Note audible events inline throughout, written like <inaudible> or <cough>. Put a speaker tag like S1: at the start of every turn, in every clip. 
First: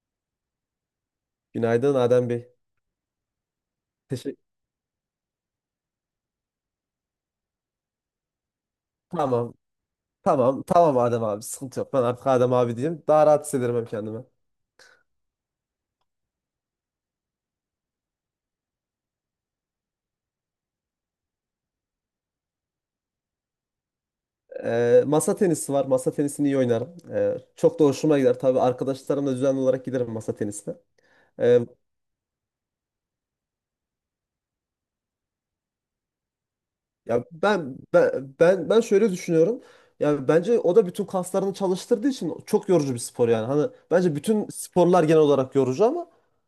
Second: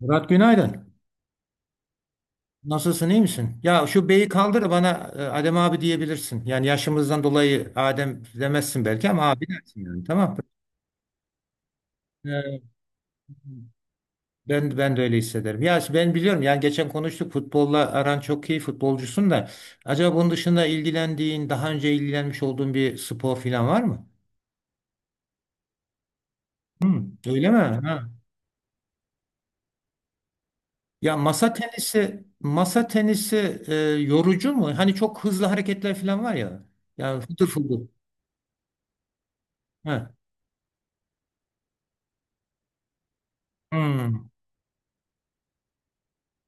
S1: Murat günaydın.
S2: Günaydın Adem Bey.
S1: Nasılsın iyi misin? Ya şu beyi
S2: Teşekkür.
S1: kaldır bana. Adem abi diyebilirsin. Yani yaşımızdan dolayı Adem demezsin belki ama abi
S2: Tamam.
S1: dersin, yani tamam.
S2: Tamam. Tamam Adem abi. Sıkıntı yok. Ben artık
S1: Mı?
S2: Adem abi diyeyim. Daha rahat hissederim hem kendimi.
S1: Ben de öyle hissederim. Ya işte ben biliyorum, yani geçen konuştuk, futbolla aran çok iyi, futbolcusun da acaba bunun dışında ilgilendiğin, daha önce ilgilenmiş olduğun bir spor falan var mı?
S2: Masa tenisi var. Masa tenisini iyi
S1: Hı,
S2: oynarım. Ee,
S1: öyle mi?
S2: çok da
S1: Ha.
S2: hoşuma gider. Tabii arkadaşlarımla düzenli olarak giderim masa tenisine.
S1: Ya masa
S2: Ee,
S1: tenisi masa tenisi yorucu mu? Hani çok hızlı hareketler falan var ya. Yani
S2: Ya
S1: fıtır
S2: ben
S1: fıtır.
S2: ben ben ben şöyle düşünüyorum.
S1: Ha.
S2: Ya bence o da bütün kaslarını çalıştırdığı için çok yorucu bir spor yani. Hani bence
S1: Hmm.
S2: bütün sporlar genel olarak yorucu ama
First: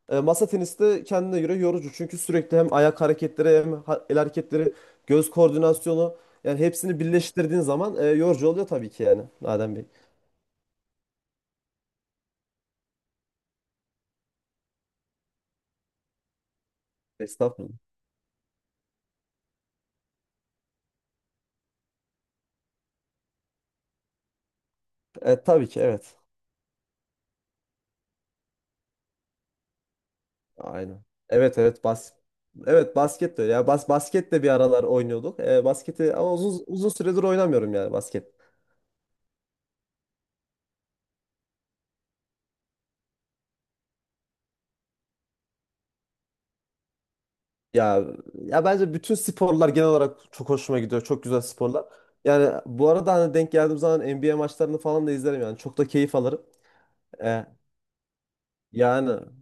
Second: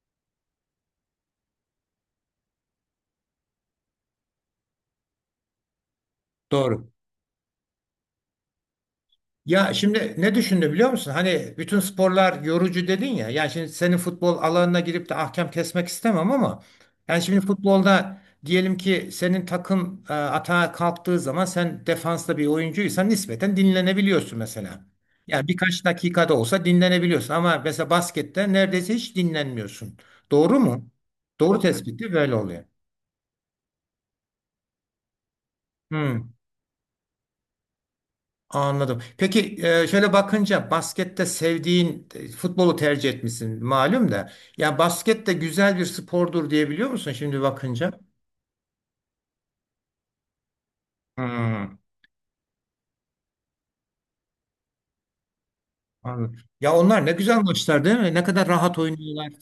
S2: masa tenisi de kendine göre yorucu. Çünkü sürekli hem ayak hareketleri hem el hareketleri, göz koordinasyonu yani
S1: Doğru.
S2: hepsini birleştirdiğin zaman yorucu oluyor tabii ki yani.
S1: Ya
S2: Adem Bey.
S1: şimdi ne düşündü biliyor musun? Hani bütün sporlar yorucu dedin ya. Yani şimdi senin futbol alanına girip de ahkam kesmek istemem ama yani şimdi
S2: Estağfurullah.
S1: futbolda diyelim ki senin takım atağa kalktığı zaman sen defansta bir oyuncuysan nispeten dinlenebiliyorsun mesela.
S2: E,
S1: Yani
S2: tabii ki
S1: birkaç
S2: evet.
S1: dakikada olsa dinlenebiliyorsun ama mesela baskette neredeyse hiç dinlenmiyorsun. Doğru mu?
S2: Aynen. Evet,
S1: Doğru
S2: evet,
S1: tespiti böyle oluyor.
S2: evet, basket de öyle. Ya basket de bir aralar oynuyorduk. Basketi
S1: Hmm.
S2: ama uzun uzun süredir oynamıyorum yani basket.
S1: Anladım. Peki şöyle bakınca baskette sevdiğin futbolu tercih etmişsin malum da. Ya basket de güzel bir spordur diyebiliyor musun şimdi bakınca?
S2: Ya ya bence bütün sporlar genel olarak çok hoşuma gidiyor. Çok güzel
S1: Hmm,
S2: sporlar. Yani bu arada hani denk geldiğim zaman NBA maçlarını falan da izlerim yani. Çok da keyif
S1: anladım.
S2: alırım.
S1: Ya onlar ne güzel
S2: E,
S1: maçlar değil mi? Ne kadar rahat
S2: yani
S1: oynuyorlar.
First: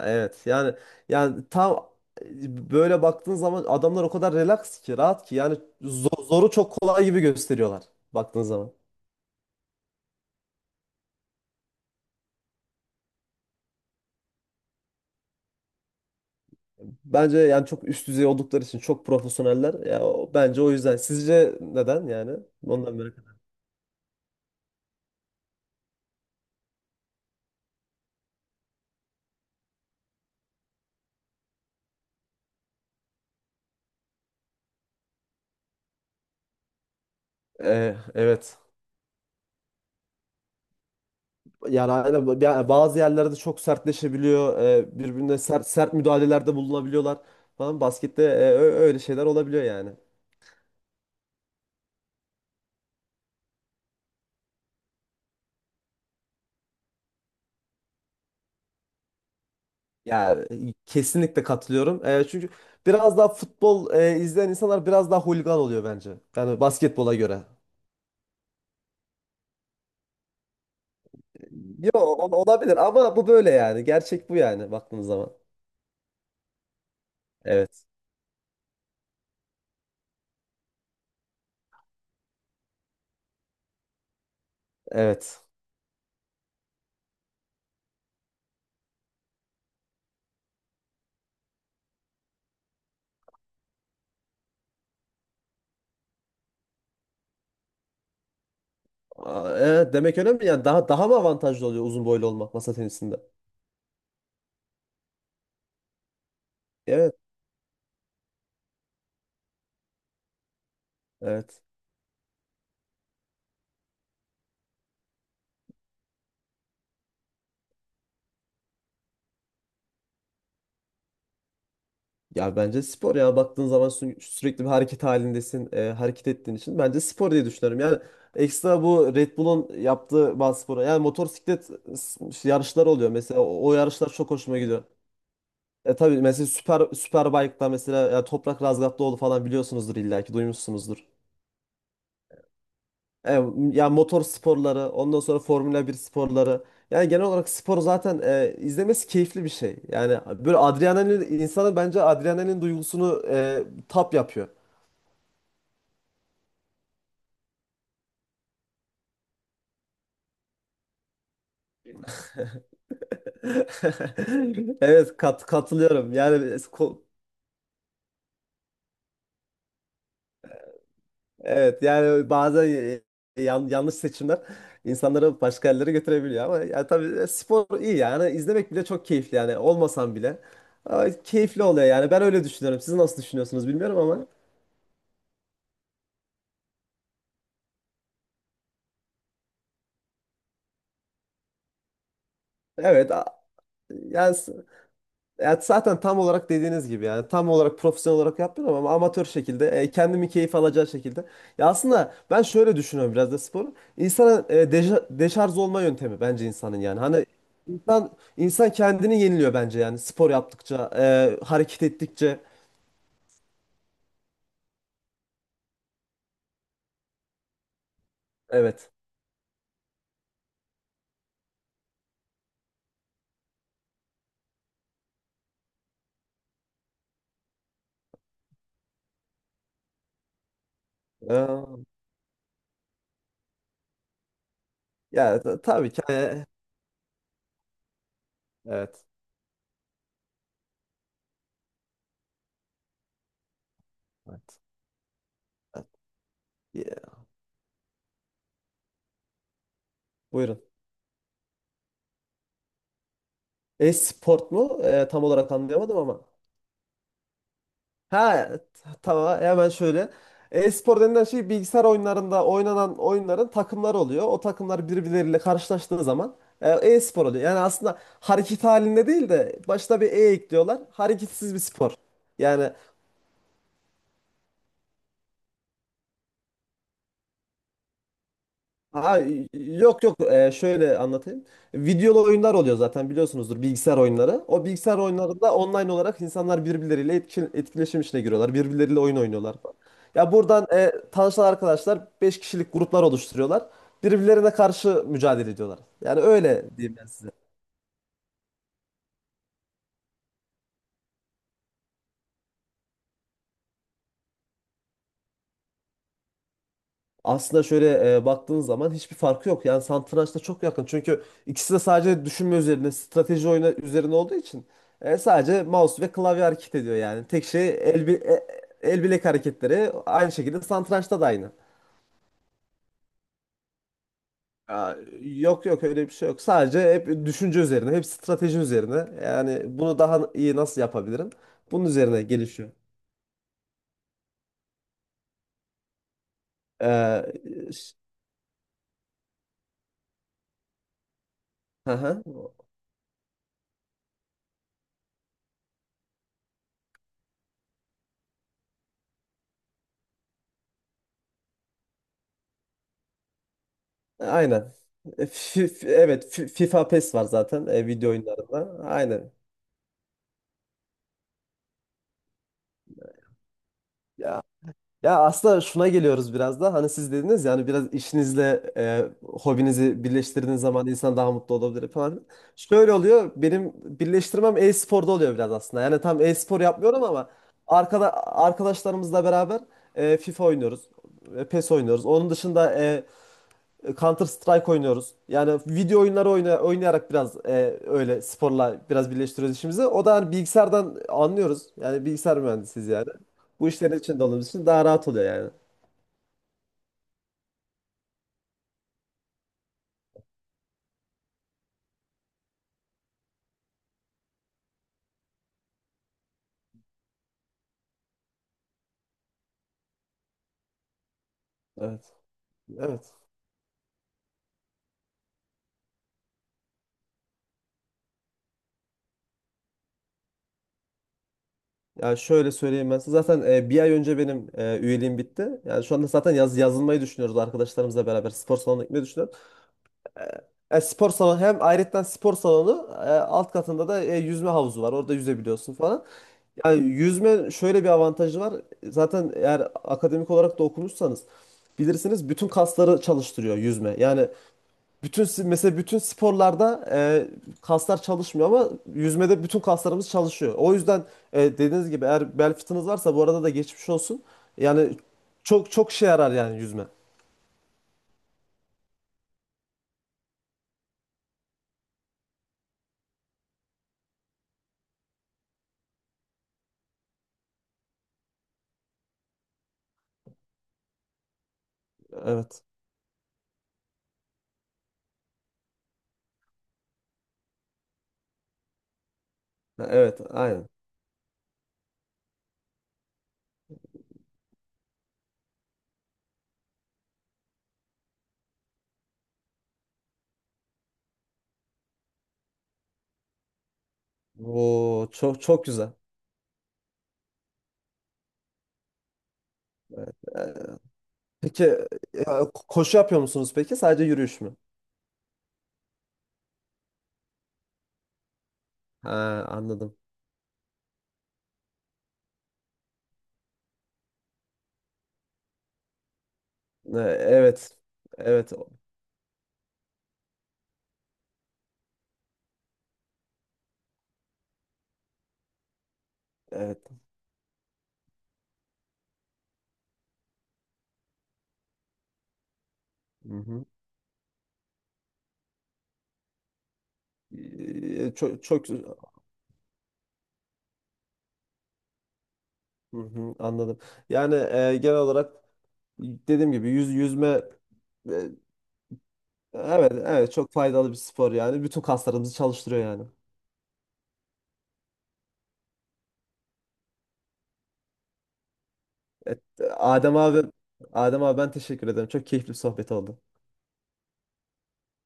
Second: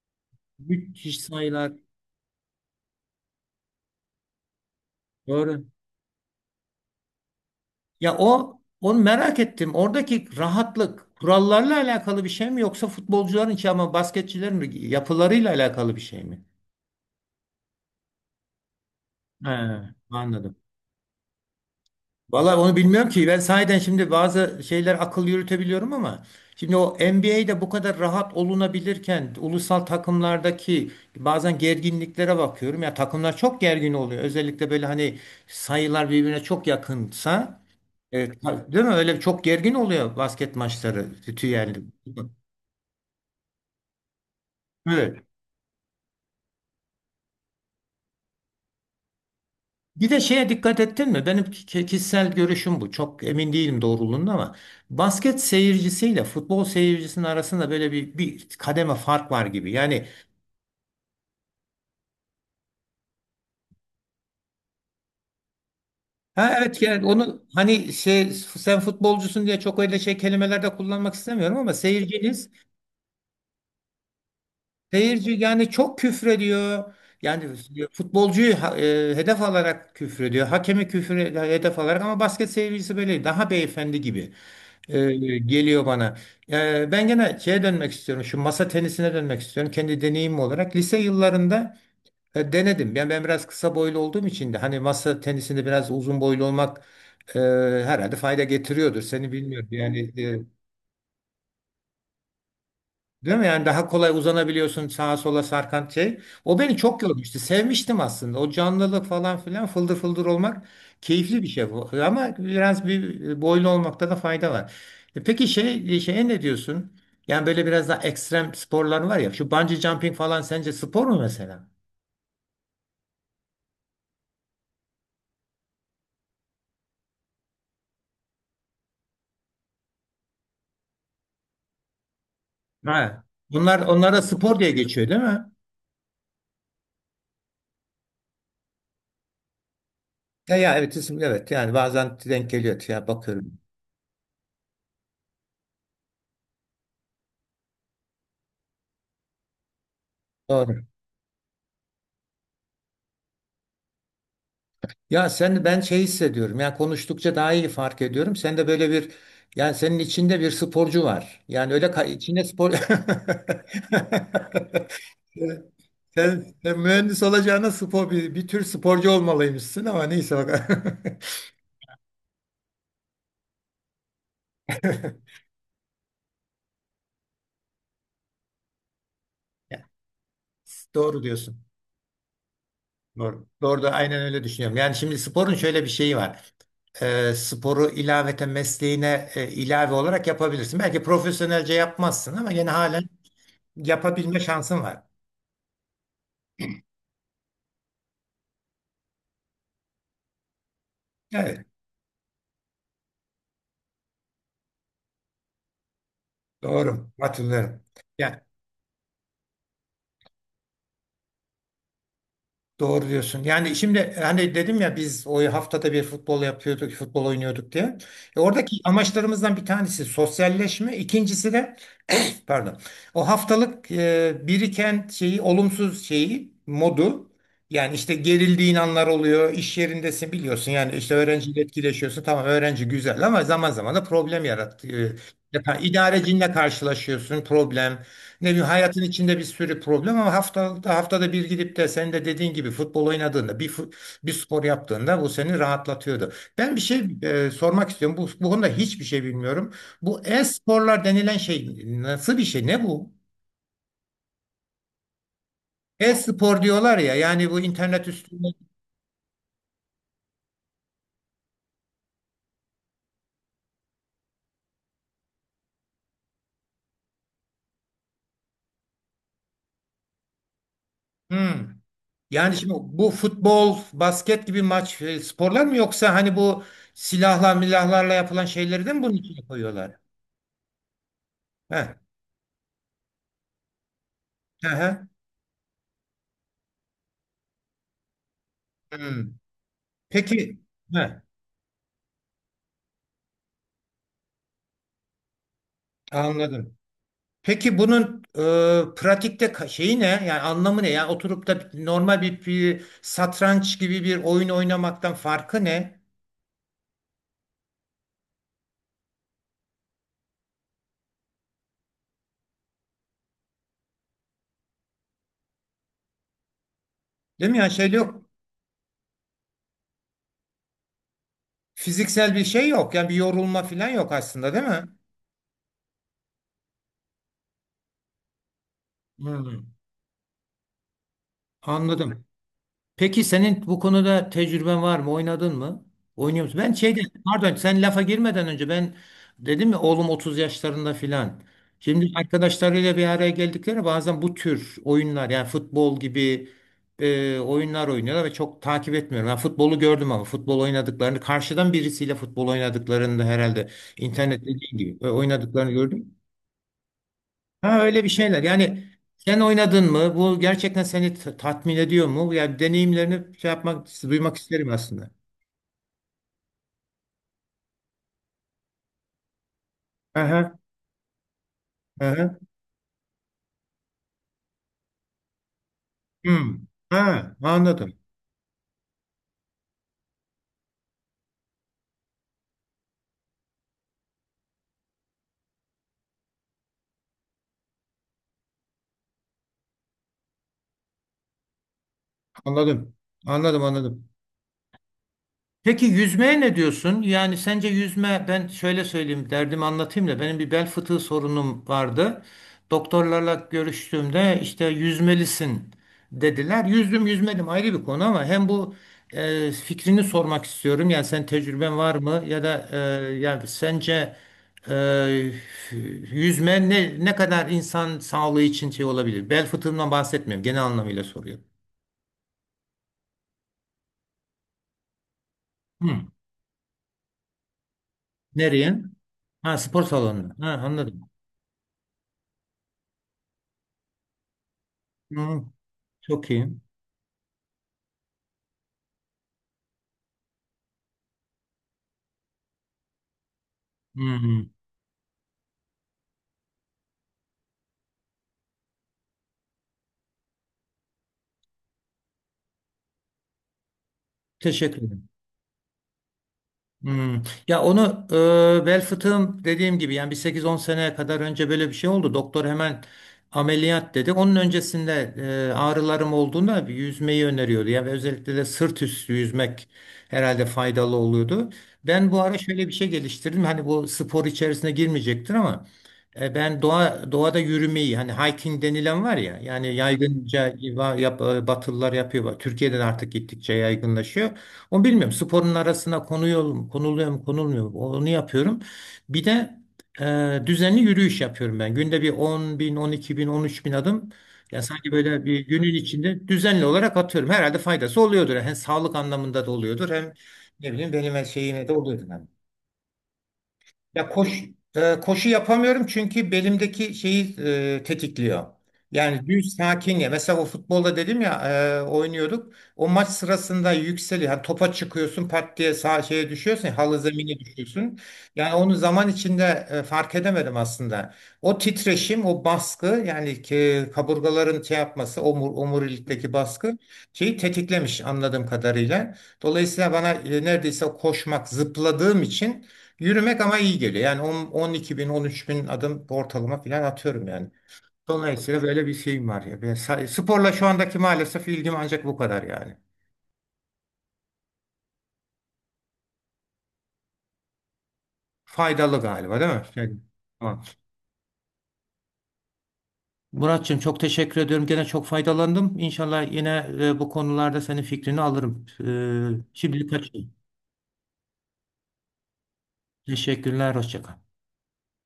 S2: evet, yani
S1: Müthiş
S2: yani
S1: sayılar.
S2: tam böyle baktığın zaman adamlar o kadar relax ki rahat ki yani
S1: Doğru.
S2: zoru çok kolay gibi gösteriyorlar
S1: Ya
S2: baktığın
S1: o
S2: zaman.
S1: onu merak ettim. Oradaki rahatlık kurallarla alakalı bir şey mi yoksa futbolcuların ki ama basketçilerin mi yapılarıyla alakalı bir şey mi?
S2: Bence yani çok üst düzey oldukları için çok profesyoneller.
S1: He,
S2: Ya
S1: anladım.
S2: bence o yüzden. Sizce neden yani?
S1: Vallahi onu
S2: Ondan
S1: bilmiyorum
S2: merak
S1: ki. Ben
S2: ettim.
S1: sahiden şimdi bazı şeyler akıl yürütebiliyorum ama şimdi o NBA'de bu kadar rahat olunabilirken ulusal takımlardaki bazen gerginliklere bakıyorum. Ya takımlar çok gergin oluyor. Özellikle böyle hani sayılar birbirine çok yakınsa.
S2: E,
S1: Evet.
S2: evet.
S1: Değil mi? Öyle çok gergin oluyor basket maçları. Tüyelli.
S2: Yani aynen yani bazı yerlerde çok sertleşebiliyor. e,
S1: Evet.
S2: birbirine sert, sert müdahalelerde bulunabiliyorlar falan. Baskette öyle şeyler olabiliyor yani.
S1: Bir de şeye dikkat ettin mi? Benim kişisel görüşüm bu. Çok emin değilim doğruluğunda ama basket seyircisiyle futbol seyircisinin arasında böyle bir, bir kademe fark var gibi. Yani
S2: Yani, kesinlikle katılıyorum. Çünkü biraz daha futbol izleyen insanlar biraz daha hooligan oluyor bence.
S1: ha
S2: Yani
S1: evet, yani
S2: basketbola göre.
S1: onu hani şey, sen futbolcusun diye çok öyle şey kelimelerde kullanmak istemiyorum ama
S2: Yo
S1: seyirciniz
S2: olabilir ama bu böyle yani. Gerçek bu yani baktığınız
S1: seyirci
S2: zaman.
S1: yani çok küfrediyor. Yani
S2: Evet.
S1: futbolcuyu hedef alarak küfrediyor. Hakemi küfür hedef alarak, ama basket seyircisi böyle daha beyefendi gibi
S2: Evet.
S1: geliyor bana. Ben gene şeye dönmek istiyorum. Şu masa tenisine dönmek istiyorum. Kendi deneyimim olarak lise yıllarında denedim. Yani ben biraz kısa boylu olduğum için de hani masa tenisinde biraz uzun boylu olmak e, herhalde fayda getiriyordur. Seni
S2: Aa,
S1: bilmiyorum.
S2: e,
S1: Yani
S2: demek önemli yani daha mı avantajlı oluyor uzun boylu olmak masa tenisinde?
S1: değil mi? Yani daha kolay uzanabiliyorsun sağa sola sarkan şey. O beni çok
S2: Evet.
S1: yormuştu. Sevmiştim aslında. O canlılık falan filan, fıldır fıldır olmak keyifli bir
S2: Evet.
S1: şey bu. Ama biraz bir boylu olmakta da fayda var. E peki şey, şeye ne diyorsun? Yani böyle biraz daha ekstrem sporlar var ya. Şu bungee jumping falan sence spor mu mesela?
S2: Ya bence spor ya baktığın zaman sürekli bir hareket halindesin, hareket ettiğin için bence spor diye düşünüyorum. Yani ekstra bu Red Bull'un yaptığı bazı spora yani motosiklet yarışları oluyor
S1: Ha.
S2: mesela o
S1: Bunlar
S2: yarışlar
S1: onlara
S2: çok
S1: spor
S2: hoşuma
S1: diye
S2: gidiyor.
S1: geçiyor değil mi?
S2: Tabii mesela süper Superbike'da mesela ya Toprak Razgatlıoğlu falan biliyorsunuzdur illa ki
S1: Ya, ya evet
S2: duymuşsunuzdur.
S1: isim, evet yani bazen denk geliyor ya,
S2: E,
S1: bakıyorum.
S2: ya motor sporları, ondan sonra Formula 1 sporları. Yani genel olarak spor zaten izlemesi keyifli bir şey. Yani böyle
S1: Doğru.
S2: adrenalin insanı bence adrenalin duygusunu tap yapıyor.
S1: Ya sen, ben şey hissediyorum. Yani konuştukça daha iyi fark ediyorum. Sen de böyle bir, yani senin içinde bir sporcu var. Yani öyle içinde spor <laughs>
S2: <laughs> Evet katılıyorum. Yani
S1: sen, sen
S2: ko-
S1: mühendis olacağına spor bir, bir tür sporcu olmalıymışsın ama neyse bak.
S2: evet, yani bazen yanlış seçimler insanları
S1: <laughs>
S2: başka yerlere götürebiliyor ama ya tabii spor iyi yani izlemek bile çok keyifli yani
S1: Ya,
S2: olmasam bile. Ama
S1: doğru diyorsun.
S2: keyifli oluyor yani ben öyle düşünüyorum. Siz nasıl
S1: Doğru.
S2: düşünüyorsunuz
S1: Doğru da
S2: bilmiyorum
S1: aynen
S2: ama
S1: öyle düşünüyorum. Yani şimdi sporun şöyle bir şeyi var. Sporu ilaveten mesleğine ilave olarak yapabilirsin. Belki profesyonelce yapmazsın ama yine halen
S2: evet yani.
S1: yapabilme şansın var.
S2: Ya zaten tam olarak dediğiniz gibi yani tam olarak profesyonel olarak yapmıyorum ama amatör şekilde kendimi keyif alacağı şekilde.
S1: Evet,
S2: Ya aslında ben şöyle düşünüyorum biraz da sporu. İnsana deşarj olma yöntemi bence insanın yani.
S1: doğru.
S2: Hani
S1: Hatırlıyorum.
S2: insan
S1: Yani
S2: insan kendini yeniliyor bence yani spor yaptıkça, hareket ettikçe.
S1: doğru diyorsun. Yani şimdi hani dedim ya biz o haftada bir futbol yapıyorduk, futbol oynuyorduk diye. E, oradaki
S2: Evet.
S1: amaçlarımızdan bir tanesi sosyalleşme, ikincisi de <clears throat> pardon. O haftalık biriken şeyi, olumsuz şeyi, modu, yani işte gerildiğin anlar oluyor. İş yerindesin biliyorsun. Yani işte öğrenciyle
S2: Ee,
S1: etkileşiyorsun. Tamam öğrenci güzel ama zaman zaman da problem yarattı.
S2: ya
S1: Yapan
S2: tabii ki. e,
S1: idarecinle karşılaşıyorsun, problem. Ne bileyim hayatın
S2: evet.
S1: içinde bir sürü problem ama haftada bir gidip de senin de dediğin gibi futbol oynadığında bir bir
S2: Evet.
S1: spor yaptığında bu seni rahatlatıyordu. Ben bir
S2: Ya,
S1: şey sormak istiyorum. Bu konuda hiçbir şey bilmiyorum. Bu
S2: buyurun.
S1: e-sporlar denilen şey nasıl bir şey? Ne bu?
S2: E-sport mu? Tam olarak anlayamadım ama.
S1: E-spor diyorlar ya, yani bu internet üstünde.
S2: Ha tamam, hemen şöyle. E-spor denilen şey bilgisayar oyunlarında oynanan oyunların takımları oluyor. O takımlar birbirleriyle karşılaştığı zaman e-spor oluyor. Yani aslında hareket halinde değil de başta bir e ekliyorlar. Hareketsiz bir
S1: Hmm.
S2: spor.
S1: Yani
S2: Yani,
S1: şimdi bu futbol, basket gibi maç sporlar mı yoksa hani bu silahla milahlarla yapılan şeyleri de mi bunun
S2: Ha,
S1: içine koyuyorlar?
S2: yok, yok. Şöyle anlatayım.
S1: Heh.
S2: Videolu oyunlar oluyor zaten biliyorsunuzdur bilgisayar oyunları. O
S1: Hı
S2: bilgisayar
S1: hı.
S2: oyunlarında online olarak insanlar birbirleriyle etkileşim içine giriyorlar. Birbirleriyle oyun
S1: Hmm.
S2: oynuyorlar falan. Ya
S1: Peki
S2: buradan
S1: heh,
S2: tanışan arkadaşlar 5 kişilik gruplar oluşturuyorlar. Birbirlerine karşı mücadele ediyorlar. Yani öyle
S1: anladım.
S2: diyeyim ben.
S1: Peki bunun pratikte şeyi ne? Yani anlamı ne? Yani oturup da normal bir, bir satranç gibi bir oyun oynamaktan farkı ne?
S2: Aslında şöyle baktığın zaman hiçbir farkı yok. Yani satrançla çok yakın. Çünkü ikisi de sadece düşünme üzerine, strateji oyunu üzerine olduğu için sadece mouse ve klavye hareket ediyor yani. Tek
S1: Değil mi?
S2: şey
S1: Yani şey yok.
S2: el bilek hareketleri aynı şekilde satrançta da aynı.
S1: Fiziksel bir şey yok. Yani bir yorulma falan yok aslında, değil mi?
S2: Aa, Yok, yok, öyle bir şey yok. Sadece hep düşünce üzerine, hep strateji üzerine. Yani
S1: Hmm,
S2: bunu daha iyi nasıl yapabilirim? Bunun üzerine
S1: anladım.
S2: gelişiyor.
S1: Peki senin bu konuda tecrüben var mı? Oynadın mı? Oynuyor musun? Ben şeyden,
S2: Ee,
S1: pardon sen
S2: ş-
S1: lafa girmeden önce ben dedim ya, oğlum 30 yaşlarında filan.
S2: hı
S1: Şimdi
S2: hı.
S1: arkadaşlarıyla bir araya geldikleri bazen bu tür oyunlar, yani futbol gibi oyunlar oynuyorlar ve çok takip etmiyorum. Ben futbolu gördüm ama futbol oynadıklarını, karşıdan birisiyle futbol oynadıklarını da, herhalde internette değil
S2: Aynen.
S1: gibi
S2: E, fi-
S1: oynadıklarını
S2: fi-
S1: gördüm.
S2: evet FIFA PES var zaten
S1: Ha öyle bir
S2: video
S1: şeyler.
S2: oyunlarında.
S1: Yani
S2: Aynen.
S1: sen oynadın mı? Bu gerçekten seni tatmin ediyor mu? Yani deneyimlerini şey yapmak, duymak
S2: Ya
S1: isterim aslında.
S2: ya aslında şuna geliyoruz biraz da. Hani siz dediniz yani biraz işinizle hobinizi
S1: Aha,
S2: birleştirdiğiniz zaman insan daha mutlu olabilir falan.
S1: aha.
S2: Şöyle oluyor. Benim birleştirmem e-sporda oluyor biraz aslında. Yani tam
S1: Hmm.
S2: e-spor yapmıyorum ama
S1: Ha, anladım.
S2: arkadaşlarımızla beraber FIFA oynuyoruz. PES oynuyoruz. Onun dışında Counter Strike oynuyoruz. Yani video oyunları oynayarak biraz öyle sporla biraz birleştiriyoruz işimizi. O da hani bilgisayardan anlıyoruz. Yani bilgisayar mühendisiyiz
S1: Anladım.
S2: yani.
S1: Anladım,
S2: Bu işlerin
S1: anladım.
S2: içinde olduğumuz için daha rahat oluyor yani.
S1: Peki yüzmeye ne diyorsun? Yani sence yüzme, ben şöyle söyleyeyim, derdimi anlatayım da, benim bir bel fıtığı sorunum vardı. Doktorlarla görüştüğümde işte yüzmelisin dediler. Yüzdüm yüzmedim ayrı bir konu ama hem bu fikrini sormak istiyorum. Yani sen, tecrüben var
S2: Evet.
S1: mı ya da
S2: Evet.
S1: yani sence e, yüzme ne, ne kadar insan sağlığı için şey olabilir? Bel fıtığından bahsetmiyorum, genel anlamıyla soruyorum.
S2: Ya şöyle söyleyeyim ben size. Zaten bir ay önce benim üyeliğim bitti. Yani
S1: Hı.
S2: şu anda zaten yazılmayı düşünüyoruz arkadaşlarımızla beraber. Spor
S1: Nereye?
S2: salonuna gitmeyi düşünüyoruz.
S1: Ha, spor salonu. Ha,
S2: Yani
S1: anladım.
S2: spor salonu hem ayrıca spor salonu alt katında da yüzme havuzu var. Orada
S1: Hı.
S2: yüzebiliyorsun falan.
S1: Çok iyi.
S2: Yani yüzme şöyle bir avantajı var. Zaten eğer akademik olarak da okumuşsanız bilirsiniz bütün kasları çalıştırıyor yüzme. Yani
S1: Hmm.
S2: bütün mesela bütün sporlarda kaslar çalışmıyor ama yüzmede bütün kaslarımız çalışıyor. O yüzden dediğiniz gibi eğer bel fıtığınız varsa bu arada da geçmiş olsun.
S1: Teşekkür
S2: Yani
S1: ederim.
S2: çok çok şey yarar yani yüzme.
S1: Hmm. Ya onu bel fıtığım, dediğim gibi yani bir sekiz on sene kadar önce böyle bir şey oldu. Doktor hemen ameliyat dedi. Onun öncesinde ağrılarım olduğunda bir yüzmeyi öneriyordu. Yani özellikle de sırt üstü yüzmek herhalde faydalı oluyordu. Ben bu ara
S2: Evet.
S1: şöyle bir şey geliştirdim. Hani bu spor içerisine girmeyecektir ama ben doğada yürümeyi, hani hiking denilen var ya, yani
S2: Evet,
S1: yaygınca
S2: aynen.
S1: batılılar yapıyor. Türkiye'den artık gittikçe yaygınlaşıyor. Onu bilmiyorum. Sporun arasına konuyor mu, konuluyor mu, konulmuyor mu? Onu yapıyorum. Bir de düzenli yürüyüş yapıyorum ben. Günde bir 10 bin, 12 bin, 13 bin adım. Ya sanki
S2: Oo,
S1: böyle bir
S2: çok çok
S1: günün
S2: güzel.
S1: içinde düzenli olarak atıyorum. Herhalde faydası oluyordur. Hem sağlık anlamında da oluyordur. Hem
S2: Evet.
S1: ne bileyim, benim her
S2: Peki
S1: şeyime de oluyordur.
S2: e, koşu yapıyor musunuz peki? Sadece
S1: Ya
S2: yürüyüş
S1: koş,
S2: mü?
S1: Koşu yapamıyorum çünkü belimdeki şeyi tetikliyor. Yani
S2: Ha,
S1: düz
S2: anladım.
S1: sakin ya. Mesela o futbolda dedim ya oynuyorduk. O maç sırasında yükseliyor. Yani topa çıkıyorsun, pat diye sağ şeye düşüyorsun. Halı
S2: Ee,
S1: zemine
S2: Evet.
S1: düşüyorsun.
S2: Evet.
S1: Yani onu zaman içinde fark edemedim aslında. O titreşim, o baskı, yani ki kaburgaların şey yapması, omur, omurilikteki baskı
S2: Evet.
S1: şeyi tetiklemiş anladığım kadarıyla. Dolayısıyla bana neredeyse koşmak, zıpladığım için.
S2: Hı
S1: Yürümek ama
S2: hı.
S1: iyi geliyor. Yani 10, 12 bin, 13 bin adım ortalama falan atıyorum yani.
S2: Çok
S1: Dolayısıyla
S2: çok
S1: böyle bir şeyim var ya. Böyle sporla şu andaki maalesef ilgim ancak bu kadar yani.
S2: Hı hı, anladım. Yani genel olarak dediğim gibi yüzme e,
S1: Faydalı galiba değil mi?
S2: evet,
S1: Yani,
S2: evet, çok
S1: tamam.
S2: faydalı bir spor yani. Bütün kaslarımızı çalıştırıyor yani.
S1: Muratçığım çok teşekkür ediyorum. Gene çok faydalandım. İnşallah yine bu konularda senin fikrini alırım.
S2: Evet,
S1: E, şimdilik
S2: Adem
S1: kaçayım.
S2: abi Adem abi ben teşekkür ederim. Çok keyifli bir sohbet oldu.
S1: Teşekkürler. Hoşça kal.